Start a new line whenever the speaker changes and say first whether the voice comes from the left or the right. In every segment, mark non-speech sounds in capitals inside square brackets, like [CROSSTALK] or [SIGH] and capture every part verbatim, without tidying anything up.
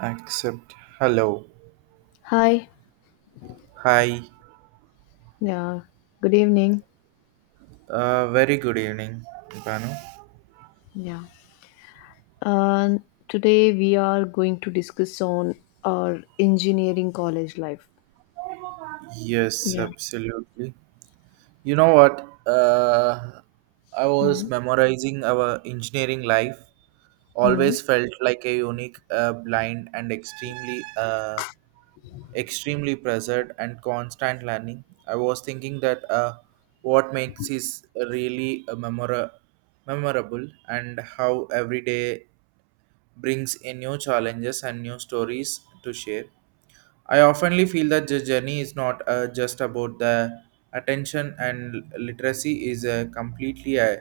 right: Accept. Hello.
left: Hi,
right: Hi.
left: yeah, good evening.
right: Uh, very good evening, Banu.
left: Yeah. Uh, Today we are going to discuss on our engineering college life.
right: Yes,
left: Yeah.
right: absolutely. You know what? Uh, I was
left: Hmm.
right: memorizing our engineering life. Always felt like a unique, uh, blind, and extremely, uh, extremely pressured and constant learning. I was thinking that uh, what makes is really a memora- memorable and how every day brings in new challenges and new stories to share. I oftenly feel that the journey is not uh, just about the attention and literacy is uh, completely uh,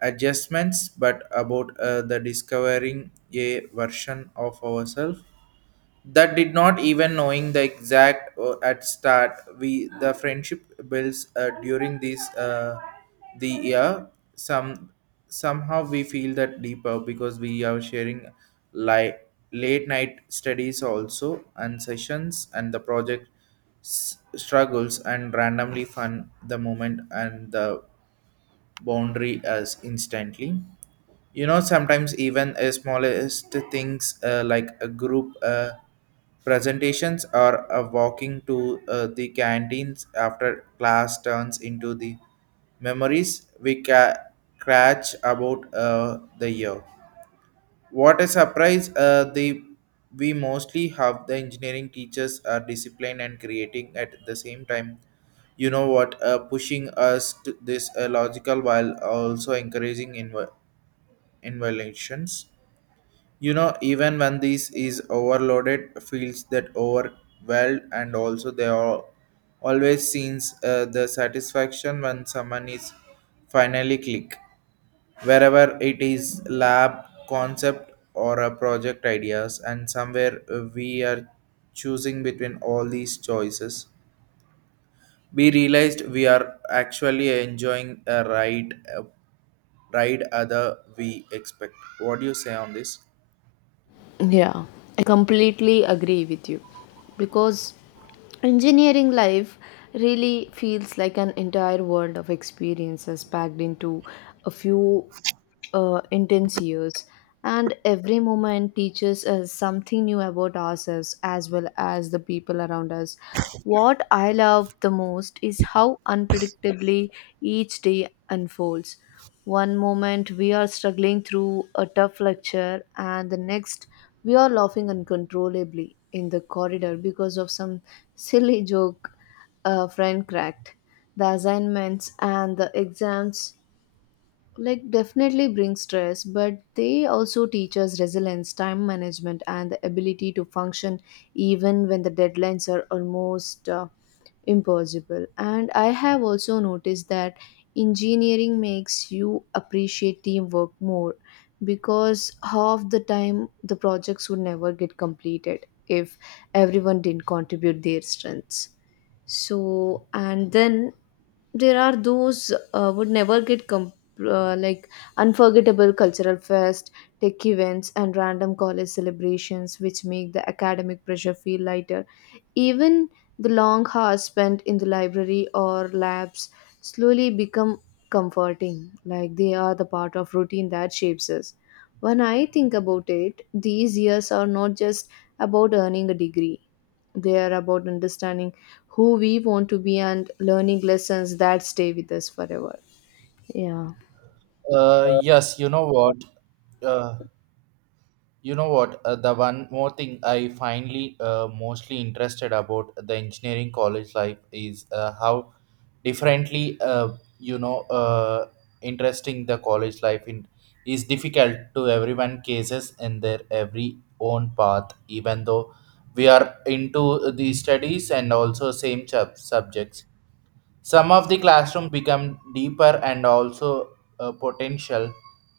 right: adjustments, but about uh, the discovering a version of ourselves that did not even knowing the exact uh, at start we the friendship builds uh, during this uh, the year some somehow we feel that deeper because we are sharing like late night studies also and sessions and the project s- struggles and randomly fun the moment and the boundary as instantly. You know, sometimes even the smallest things, uh, like a group uh, presentations or a walking to uh, the canteens after class turns into the memories we ca- catch about uh, the year. What a surprise! Uh, the We mostly have the engineering teachers are disciplined and creating at the same time. You know what? Uh, pushing us to this uh, logical while also encouraging inv- involutions. You know, even when this is overloaded, feels that overwhelmed, and also they are always seems uh, the satisfaction when someone is finally click. Wherever it is lab concept or a project ideas, and somewhere uh, we are choosing between all these choices. We realized we are actually enjoying a ride, a ride other we expect. What do you say on this?
left: Yeah, I completely agree with you because engineering life really feels like an entire world of experiences packed into a few uh, intense years, and every moment teaches us something new about ourselves as well as the people around us. What I love the most is how unpredictably each day unfolds. One moment we are struggling through a tough lecture, and the next we are laughing uncontrollably in the corridor because of some silly joke a friend cracked. The assignments and the exams like definitely bring stress, but they also teach us resilience, time management, and the ability to function even when the deadlines are almost uh, impossible. And I have also noticed that engineering makes you appreciate teamwork more because half the time the projects would never get completed if everyone didn't contribute their strengths. So, and then there are those uh, would never get com uh, like unforgettable cultural fest, tech events, and random college celebrations, which make the academic pressure feel lighter. Even the long hours spent in the library or labs slowly become comforting, like they are the part of routine that shapes us. When I think about it, these years are not just about earning a degree, they are about understanding who we want to be and learning lessons that stay with us forever. Yeah.
right: Uh, yes, you know what? Uh, you know what? Uh, the one more thing I finally uh, mostly interested about the engineering college life is uh, how differently, uh, you know, uh, interesting the college life in is difficult to everyone cases in their every own path, even though we are into the studies and also same sub- subjects. Some of the classroom become deeper and also uh, potential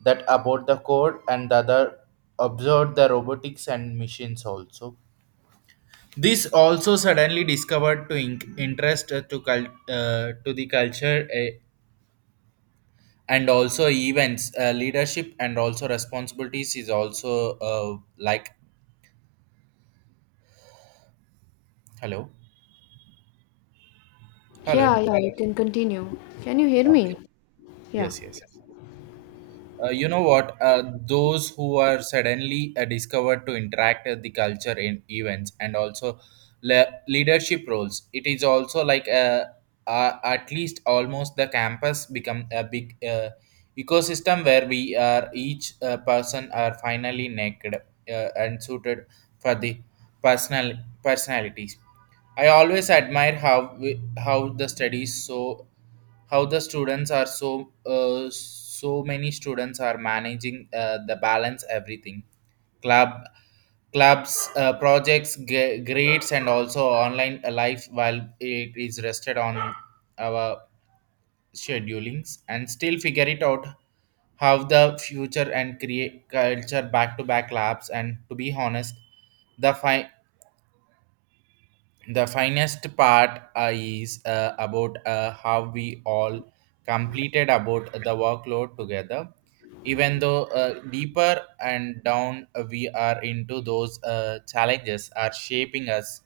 right: that about the code and the other observed the robotics and machines also. This also suddenly discovered to in- interest uh, to cul- uh, to the culture eh, and also events, uh, leadership and also responsibilities is also uh, like hello, hello.
left: Yeah, yeah, you can continue. Can you hear
right: Okay.
left: me? Yeah.
right: Yes, yes, yes. Uh, you know what? Uh, those who are suddenly uh, discovered to interact at the culture in events and also le- leadership roles. It is also like uh, uh, at least almost the campus become a big uh, ecosystem where we are each uh, person are finally naked uh, and suited for the personal personalities. I always admire how we, how the studies so how the students are so uh, so many students are managing uh, the balance everything club clubs, uh, projects, g- grades and also online life while it is rested on our schedulings and still figure it out how the future and create culture back to back labs, and to be honest the fi- the finest part uh, is uh, about uh, how we all completed about the workload together, even though uh, deeper and down we are into those uh, challenges are shaping us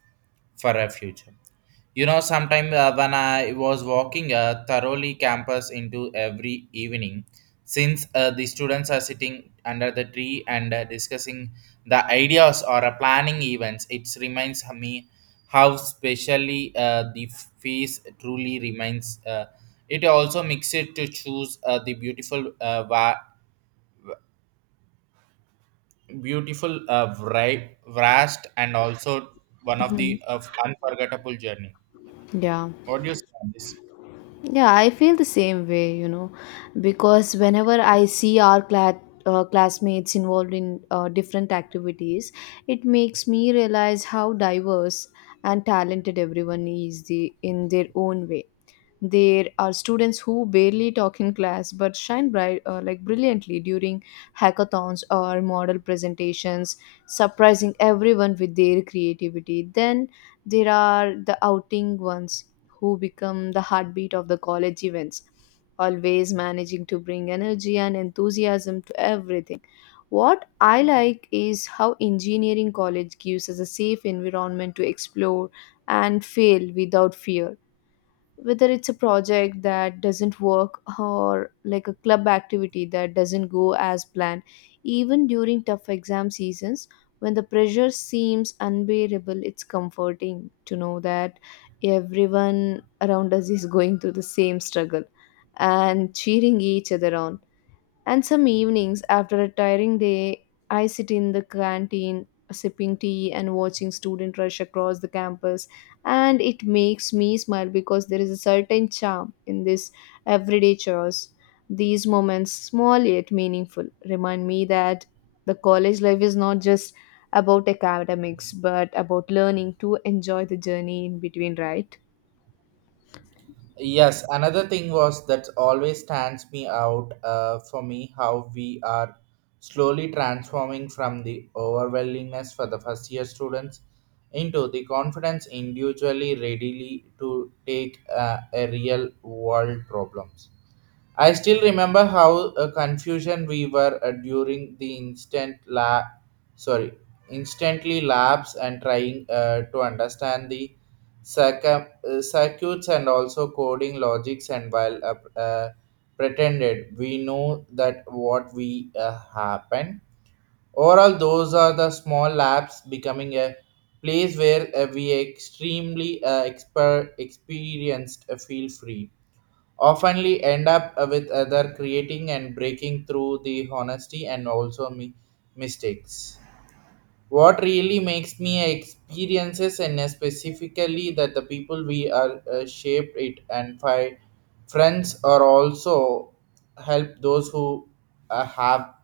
right: for a future. You know, sometime uh, when I was walking uh, thoroughly campus into every evening, since uh, the students are sitting under the tree and uh, discussing the ideas or uh, planning events, it reminds me how specially uh, the feast truly remains. Uh, it also makes it to choose uh, the beautiful, uh, va- beautiful, uh, vri- vast, and also one of
left: Mhm.
right: the uh, unforgettable journey.
left: Yeah.
right: What do you say on this?
left: Yeah, I feel the same way, you know, because whenever I see our class, uh, classmates involved in uh, different activities, it makes me realize how diverse and talented everyone is, the, in their own way. There are students who barely talk in class but shine bright, uh, like brilliantly during hackathons or model presentations, surprising everyone with their creativity. Then there are the outing ones who become the heartbeat of the college events, always managing to bring energy and enthusiasm to everything. What I like is how engineering college gives us a safe environment to explore and fail without fear, whether it's a project that doesn't work or like a club activity that doesn't go as planned. Even during tough exam seasons, when the pressure seems unbearable, it's comforting to know that everyone around us is going through the same struggle and cheering each other on. And some evenings, after a tiring day, I sit in the canteen sipping tea and watching student rush across the campus, and it makes me smile because there is a certain charm in this everyday chores. These moments, small yet meaningful, remind me that the college life is not just about academics but about learning to enjoy the journey in between, right?
right: Yes, another thing was that always stands me out uh, for me how we are slowly transforming from the overwhelmingness for the first year students into the confidence individually readily to take uh, a real world problems. I still remember how uh, confusion we were uh, during the instant la sorry instantly labs and trying uh, to understand the circum- uh, circuits and also coding logics, and while uh, uh, pretended we know that what we uh, happen. Overall those are the small labs becoming a place where uh, we extremely uh, exper- experienced uh, feel free, oftenly end up uh, with other creating and breaking through the honesty and also mi- mistakes. What really makes me experiences and specifically that the people we are uh, shaped it and find friends are also help those who uh, have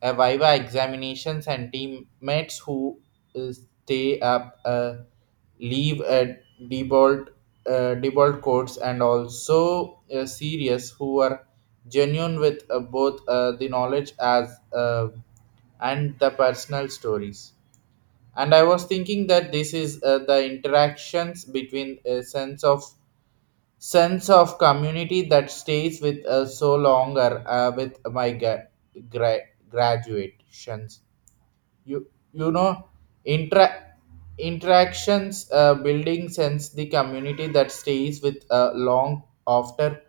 right: a viva examinations and teammates who uh, stay up uh, leave a default, uh, default codes and also uh, serious who are genuine with uh, both uh, the knowledge as uh, and the personal stories. And I was thinking that this is uh, the interactions between a sense of sense of community that stays with us so longer uh, with my gra- gra- graduations. You you know, intra- interactions uh, building sense the community that stays with uh, long after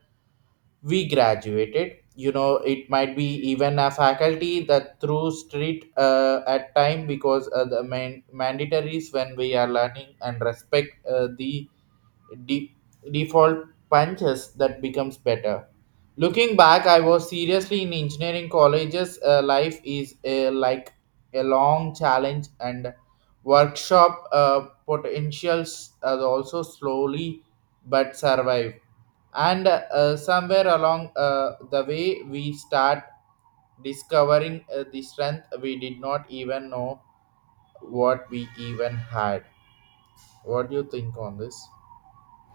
right: we graduated. You know, it might be even a faculty that through street uh, at time because uh, the main mandatories when we are learning and respect uh, the de- default punches that becomes better. Looking back, I was seriously in engineering colleges. Uh, life is a, like a long challenge, and workshop, uh, potentials are also slowly but survive. And uh, somewhere along uh, the way, we start discovering uh, the strength we did not even know what we even had. What do you think on this?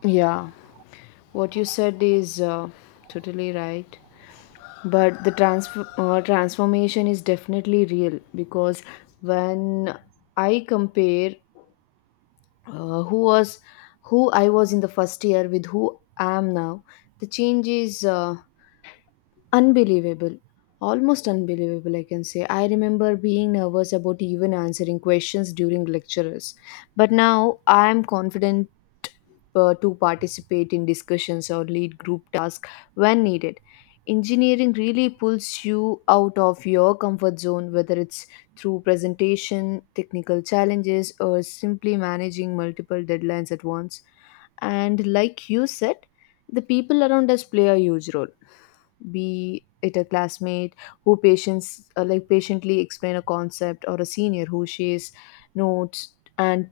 left: Yeah, what you said is uh, totally right. But the transfer uh, transformation is definitely real, because when i compare uh, who was who I was in the first year with who I am now, the change is uh, unbelievable. Almost unbelievable, I can say. I remember being nervous about even answering questions during lectures. But now I am confident uh, to participate in discussions or lead group tasks when needed. Engineering really pulls you out of your comfort zone, whether it's through presentation, technical challenges, or simply managing multiple deadlines at once. And like you said, the people around us play a huge role, be it a classmate who patients uh, like patiently explain a concept, or a senior who shares notes and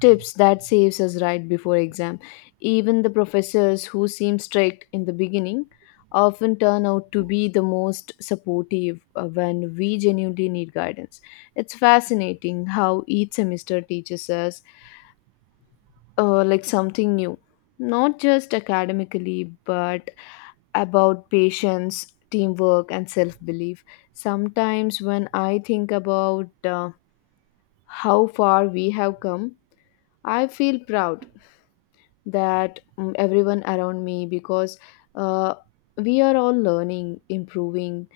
left: tips that saves us right before exam. Even the professors who seem strict in the beginning often turn out to be the most supportive uh, when we genuinely need guidance. It's fascinating how each semester teaches us uh, like something new, not just academically, but about patience, teamwork, and self belief. Sometimes, when I think about uh, how far we have come, I feel proud that mm, everyone around me, because uh, we are all learning, improving,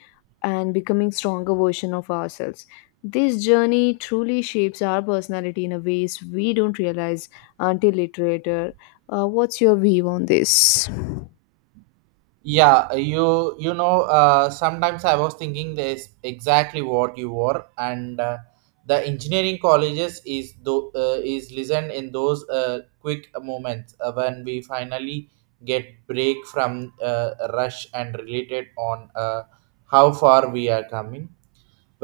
left: and becoming stronger version of ourselves. This journey truly shapes our personality in a ways we don't realize until it later. Uh, what's your view on this?
right: Yeah, you you know, uh, sometimes I was thinking this exactly what you were, and uh, the engineering colleges is do uh, is listened in those uh, quick moments uh, when we finally get break from uh, rush and related on uh, how far we are coming,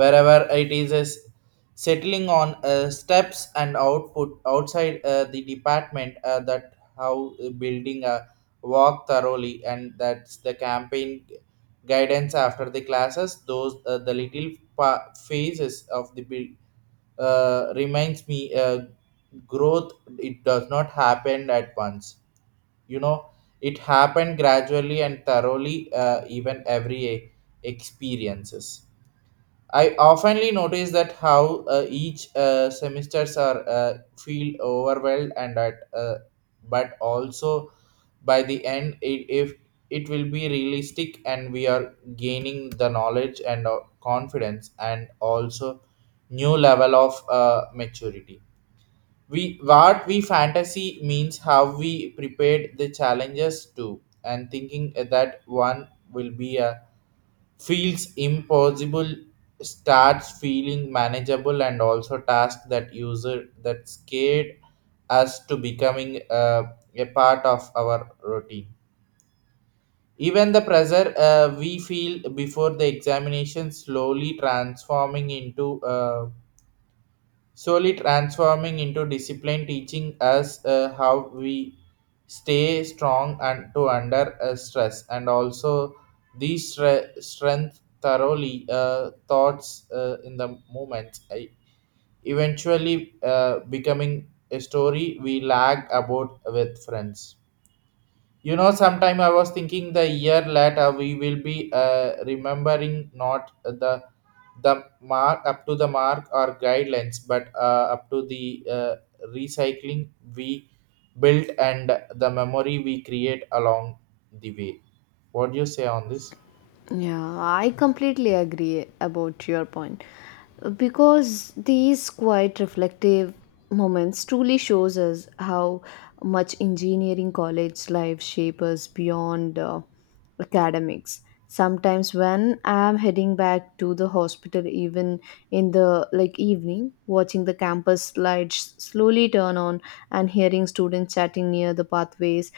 right: wherever it is is settling on uh, steps and output outside uh, the department uh, that how uh, building a walk thoroughly, and that's the campaign guidance after the classes, those uh, the little pa- phases of the build uh, reminds me uh, growth. It does not happen at once, you know. It happened gradually and thoroughly uh, even every uh, experiences. I oftenly notice that how uh, each uh, semesters are uh, feel overwhelmed and at uh, but also by the end it, if it will be realistic and we are gaining the knowledge and uh, confidence and also new level of uh, maturity. We what we fantasy means how we prepared the challenges to and thinking that one will be a feels impossible starts feeling manageable, and also tasks that user that scared us to becoming uh, a part of our routine. Even the pressure uh, we feel before the examination slowly transforming into uh, slowly transforming into discipline, teaching us uh, how we stay strong and to under uh, stress, and also these stre- strength thoroughly uh, thoughts uh, in the moment, I- eventually uh, becoming a story we lag about with friends. You know, sometime I was thinking the year later we will be uh, remembering not the the mark up to the mark or guidelines, but uh, up to the uh, recycling we built and the memory we create along the way. What do you say on this?
left: Yeah, I completely agree about your point, because these quiet reflective moments truly shows us how much engineering college life shapes us beyond uh, academics. Sometimes when I'm heading back to the hospital even in the like evening, watching the campus lights slowly turn on and hearing students chatting near the pathways,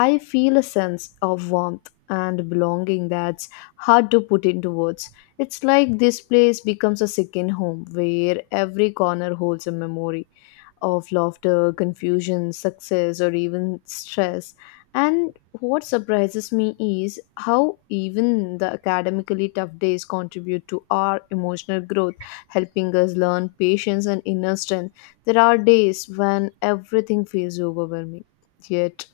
left: I feel a sense of warmth and belonging that's hard to put into words. It's like this place becomes a second home where every corner holds a memory of laughter, confusion, success, or even stress. And what surprises me is how even the academically tough days contribute to our emotional growth, helping us learn patience and inner strength. There are days when everything feels overwhelming, yet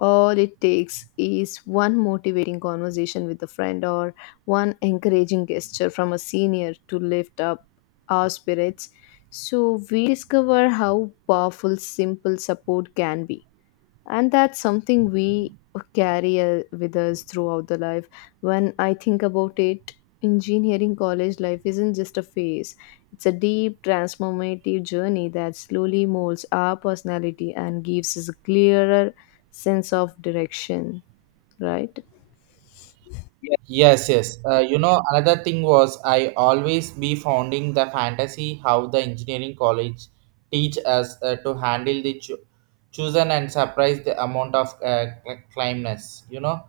left: all it takes is one motivating conversation with a friend or one encouraging gesture from a senior to lift up our spirits, so we discover how powerful simple support can be. And that's something we carry uh, with us throughout the life. When I think about it, engineering college life isn't just a phase, it's a deep transformative journey that slowly molds our personality and gives us a clearer sense of direction, right?
right: Yes, yes. Uh, you know, another thing was I always be founding the fantasy how the engineering college teach us uh, to handle the cho- chosen and surprise the amount of uh, cl- climbness. You know,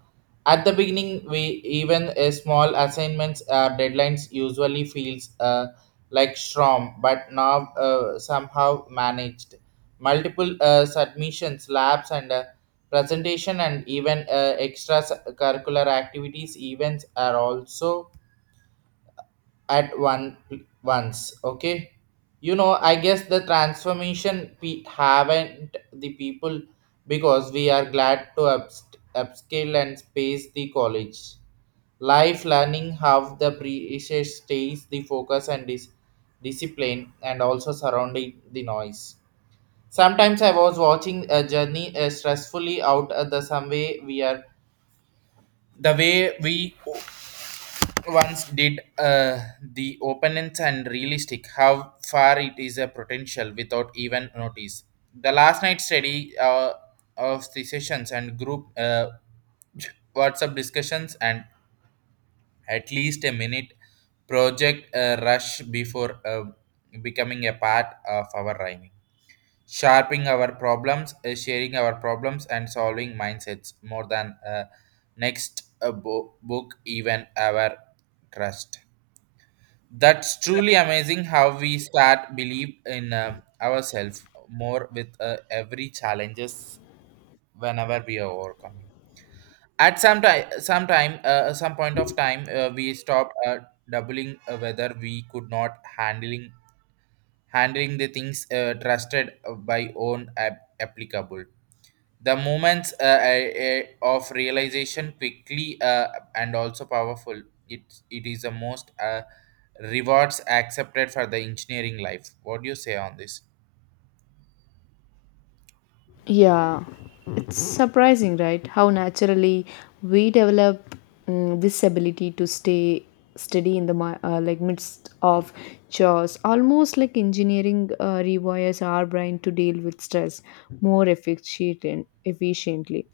right: at the beginning, we even a small assignments uh, deadlines usually feels uh, like storm, but now uh, somehow managed multiple uh, submissions, labs, and uh, presentation and even uh, extra s- curricular activities events are also at one once. Okay, you know, I guess the transformation we haven't the people because we are glad to upst- upscale and space the college life, learning how the precious stays the focus and dis- discipline and also surrounding the noise. Sometimes I was watching a journey uh, stressfully out at the some way we are the way we once did uh, the opponents and realistic how far it is a potential without even notice the last night study uh, of the sessions and group uh, WhatsApp discussions and at least a minute project uh, rush before uh, becoming a part of our rhyming, sharping our problems uh, sharing our problems and solving mindsets more than uh, next uh, bo- book even our trust. That's truly amazing how we start believe in uh, ourselves more with uh, every challenges whenever we are overcoming. At some time some time uh, some point of time uh, we stopped uh, doubling uh, whether we could not handling handling the things uh, trusted by own ap- applicable. The moments uh, uh, uh, of realization quickly uh, and also powerful, it it is the most uh, rewards accepted for the engineering life. What do you say on this?
left: Yeah, it's surprising, right? How naturally we develop mm, this ability to stay steady in the mi- uh, like midst of chores, almost like engineering uh, rewires our brain to deal with stress more efficient efficiently.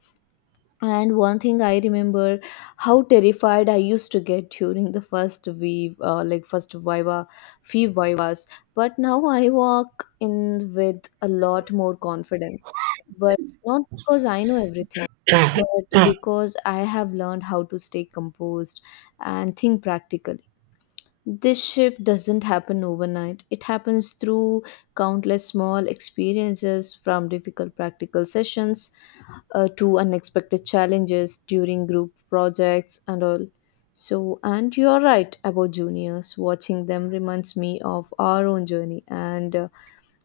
left: And one thing, I remember how terrified I used to get during the first wave, uh, like first Viva, few Vivas. But now I walk in with a lot more confidence. But not because I know everything, but because I have learned how to stay composed and think practically. This shift doesn't happen overnight. It happens through countless small experiences, from difficult practical sessions uh, to unexpected challenges during group projects and all. So, and you're right about juniors. Watching them reminds me of our own journey, and uh,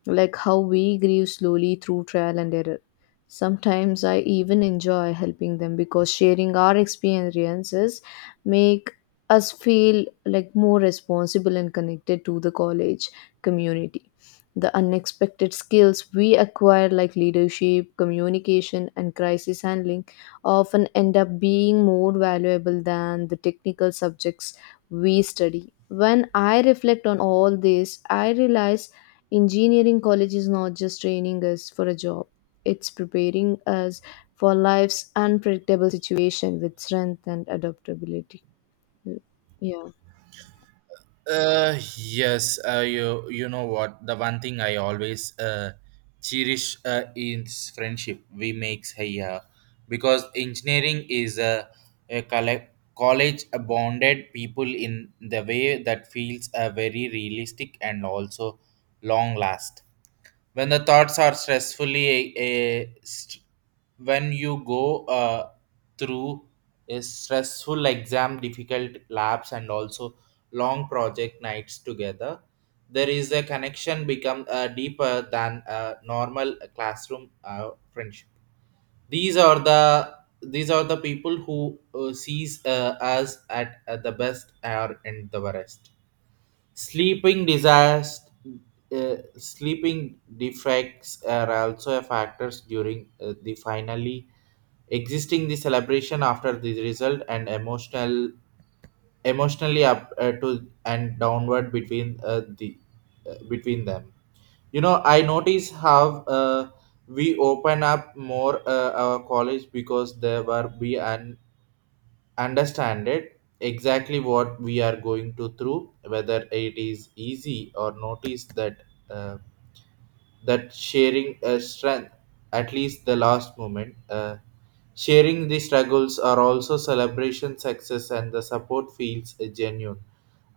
left: like how we grew slowly through trial and error. Sometimes I even enjoy helping them because sharing our experiences make us feel like more responsible and connected to the college community. The unexpected skills we acquire like leadership, communication, and crisis handling often end up being more valuable than the technical subjects we study. When I reflect on all this, I realize engineering college is not just training us for a job, it's preparing us for life's unpredictable situation with strength and adaptability. Yeah.
right: Uh, yes, uh, you you know what? The one thing I always uh, cherish uh, is friendship we makes here because engineering is a, a colle- college bonded people in the way that feels uh, very realistic and also long lasting when the thoughts are stressfully a, a st- when you go uh, through a stressful exam difficult labs and also long project nights together there is a connection become uh, deeper than a normal classroom uh, friendship. these are the these are the people who uh, sees uh, us at, at the best or in the worst. Sleeping disaster, uh, sleeping defects are also a factors during uh, the finally existing the celebration after the result and emotional emotionally up uh, to and downward between uh, the uh, between them. You know, I notice how uh, we open up more uh, our college because there were we and understand it exactly what we are going to through whether it is easy or notice that uh, that sharing a strength at least the last moment uh, sharing the struggles are also celebration success and the support feels uh, genuine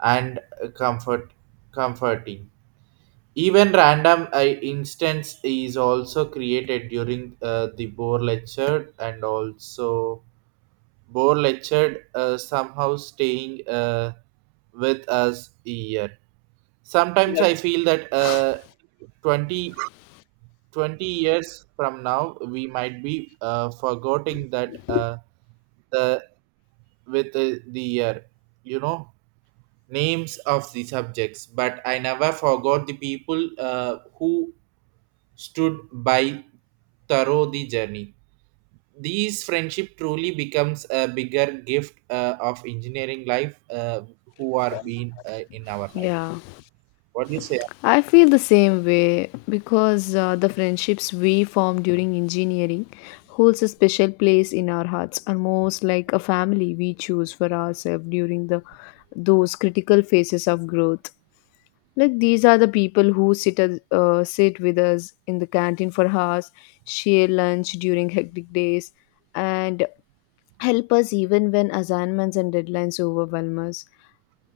right: and uh, comfort comforting. Even random uh, instance is also created during uh, the bore lecture and also Bohr lectured, uh, somehow staying uh, with us a year. Sometimes I feel that uh, twenty twenty years from now, we might be uh, forgetting that uh, the with uh, the year, you know, names of the subjects. But I never forgot the people uh, who stood by thorough the journey. These friendship truly becomes a bigger gift uh, of engineering life uh, who are being uh, in our life.
left: Yeah,
right: What do you say?
left: I feel the same way because uh, the friendships we form during engineering holds a special place in our hearts, almost like a family we choose for ourselves during the those critical phases of growth. Like these are the people who sit as, uh, sit with us in the canteen for hours, share lunch during hectic days, and help us even when assignments and deadlines overwhelm us.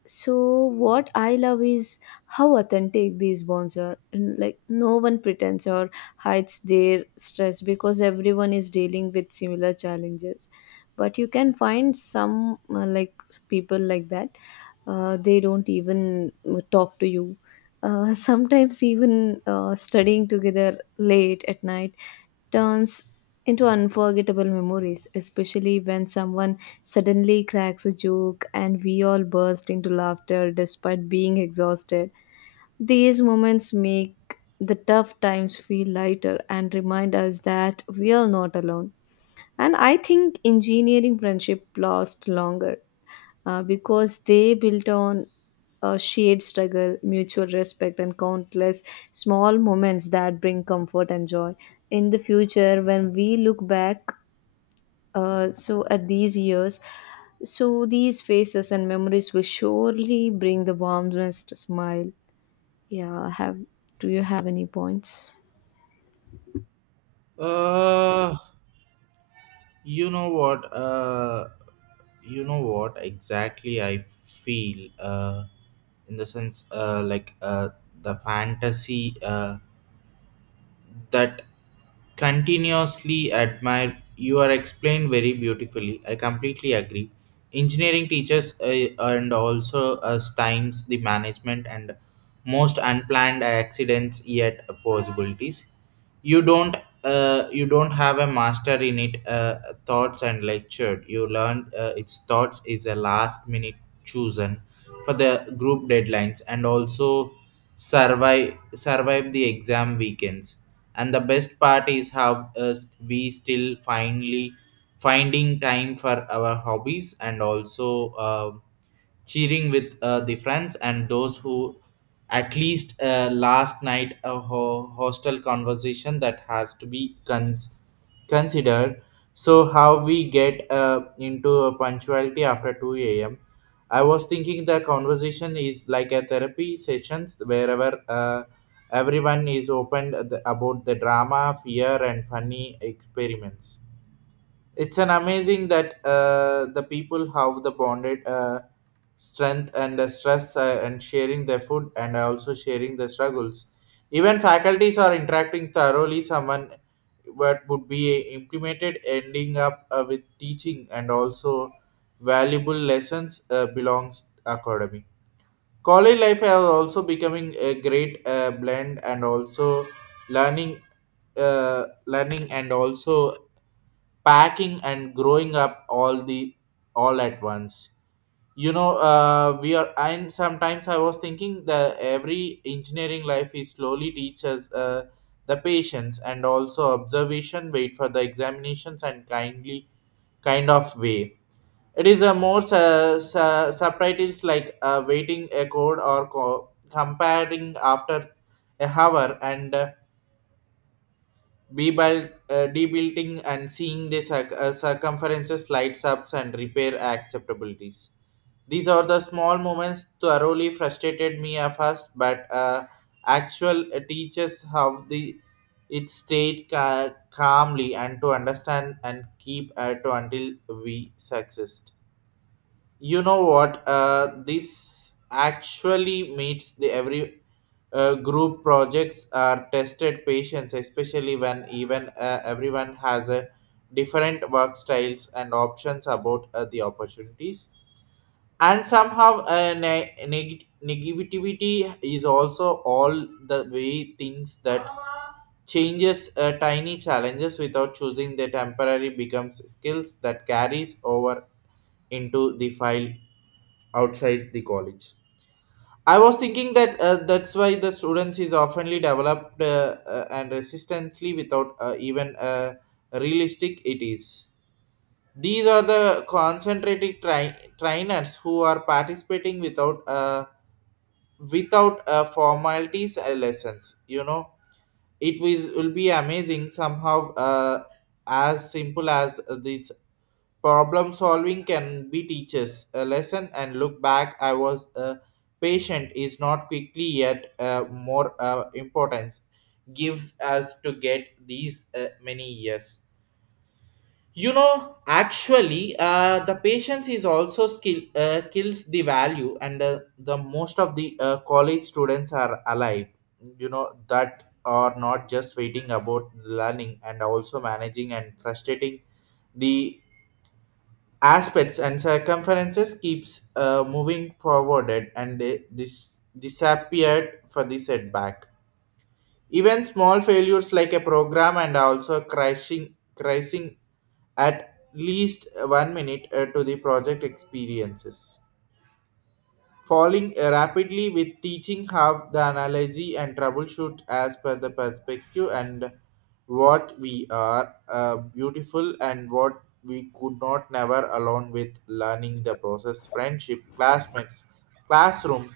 left: So what I love is how authentic these bonds are, and like no one pretends or hides their stress because everyone is dealing with similar challenges. But you can find some uh, like people like that, uh, they don't even uh, talk to you. Uh, [LAUGHS] Sometimes even uh, studying together late at night turns into unforgettable memories, especially when someone suddenly cracks a joke and we all burst into laughter despite being exhausted. These moments make the tough times feel lighter and remind us that we are not alone. And I think engineering friendship lasts longer uh, because they built on a shared struggle, mutual respect, and countless small moments that bring comfort and joy. In the future, when we look back, uh, so at these years, so these faces and memories will surely bring the warmest smile. Yeah, have do you have any points?
right: uh you know what uh you know what exactly I feel uh in the sense uh like uh the fantasy uh that continuously admire you are explained very beautifully. I completely agree. Engineering teaches uh, and also us times the management and most unplanned accidents yet possibilities. you don't uh, you don't have a master in it uh, thoughts and lectured you learn uh, its thoughts is a last minute chosen for the group deadlines and also survive survive the exam weekends. And the best part is how uh, we still finally finding time for our hobbies and also uh, cheering with uh, the friends and those who at least uh, last night a ho- hostel conversation that has to be cons- considered. So how we get uh, into a punctuality after two a m a.m. I was thinking the conversation is like a therapy sessions wherever uh, everyone is open the- about the drama fear and funny experiments. It's an amazing that uh, the people have the bonded uh, strength and the stress uh, and sharing their food and also sharing the struggles. Even faculties are interacting thoroughly. Someone what would be implemented, ending up uh, with teaching and also valuable lessons uh, belongs academy. College life is also becoming a great uh, blend and also learning, uh, learning and also packing and growing up all the all at once. You know uh, we are and sometimes I was thinking that every engineering life is slowly teaches uh, the patience and also observation wait for the examinations and kindly kind of way. It is a more su- su- subtitles like uh, waiting a code or co- comparing after a hour and uh, be built, uh, debuilding and seeing the circ- uh, circumferences lights ups and repair acceptabilities. These are the small moments thoroughly frustrated me at first, but uh, actual uh, teaches how the it stayed ca- calmly and to understand and keep at until we succeed. You know what? Uh, this actually meets the every uh, group projects are tested patients, especially when even uh, everyone has a different work styles and options about uh, the opportunities. And somehow, uh, ne- neg- negativity is also all the way things that changes uh, tiny challenges without choosing the temporary becomes skills that carries over into the file outside the college. I was thinking that uh, that's why the students is oftenly developed uh, uh, and resistantly without uh, even uh, realistic it is. These are the concentrated tri- trainers who are participating without uh, without uh, formalities uh, lessons. You know, it was, will be amazing somehow uh, as simple as this. Problem solving can be teaches a lesson and look back. I was a patient is not quickly yet uh, more uh, importance give us to get these uh, many years. You know, actually, uh, the patience is also skill uh, kills the value, and uh, the most of the uh, college students are alive. You know that are not just waiting about learning and also managing and frustrating the aspects and circumferences keeps uh, moving forwarded and they dis- disappeared for the setback. Even small failures like a program and also crashing crashing at least one minute uh, to the project experiences. Falling rapidly with teaching half the analogy and troubleshoot as per the perspective and what we are uh, beautiful and what we could not never alone with learning the process friendship classmates classroom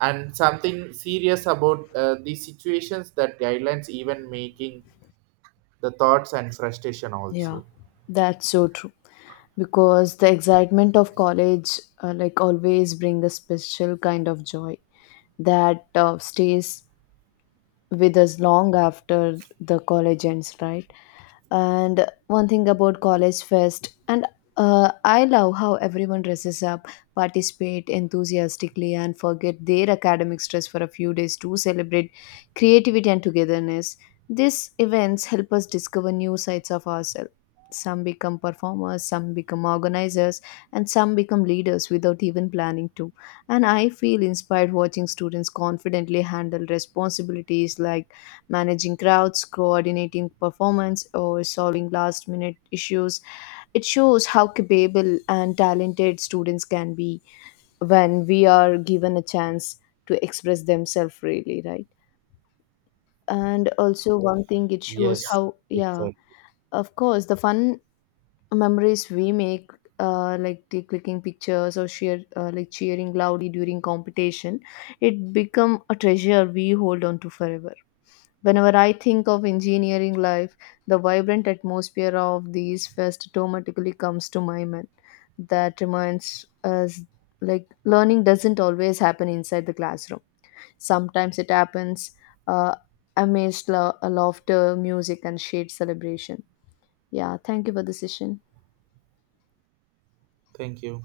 right: and something serious about uh, the situations that guidelines even making the thoughts and frustration
left: Yeah,
right: also.
left: that's so true. Because the excitement of college, uh, like always, bring a special kind of joy that uh, stays with us long after the college ends, right? And one thing about college fest and uh, I love how everyone dresses up, participate enthusiastically, and forget their academic stress for a few days to celebrate creativity and togetherness. These events help us discover new sides of ourselves. Some become performers, some become organizers, and some become leaders without even planning to. And I feel inspired watching students confidently handle responsibilities like managing crowds, coordinating performance, or solving last minute issues. It shows how capable and talented students can be when we are given a chance to express themselves freely, right? And also, one thing it shows
right: Yes,
left: how, yeah,
right: exactly.
left: of course, the fun memories we make. Uh, like the clicking pictures or share uh, like cheering loudly during competition, it become a treasure we hold on to forever. Whenever I think of engineering life, the vibrant atmosphere of these fest automatically comes to my mind. That reminds us like learning doesn't always happen inside the classroom. Sometimes it happens uh, amidst lo- laughter, music, and shared celebration. Yeah, thank you for the session.
right: Thank you.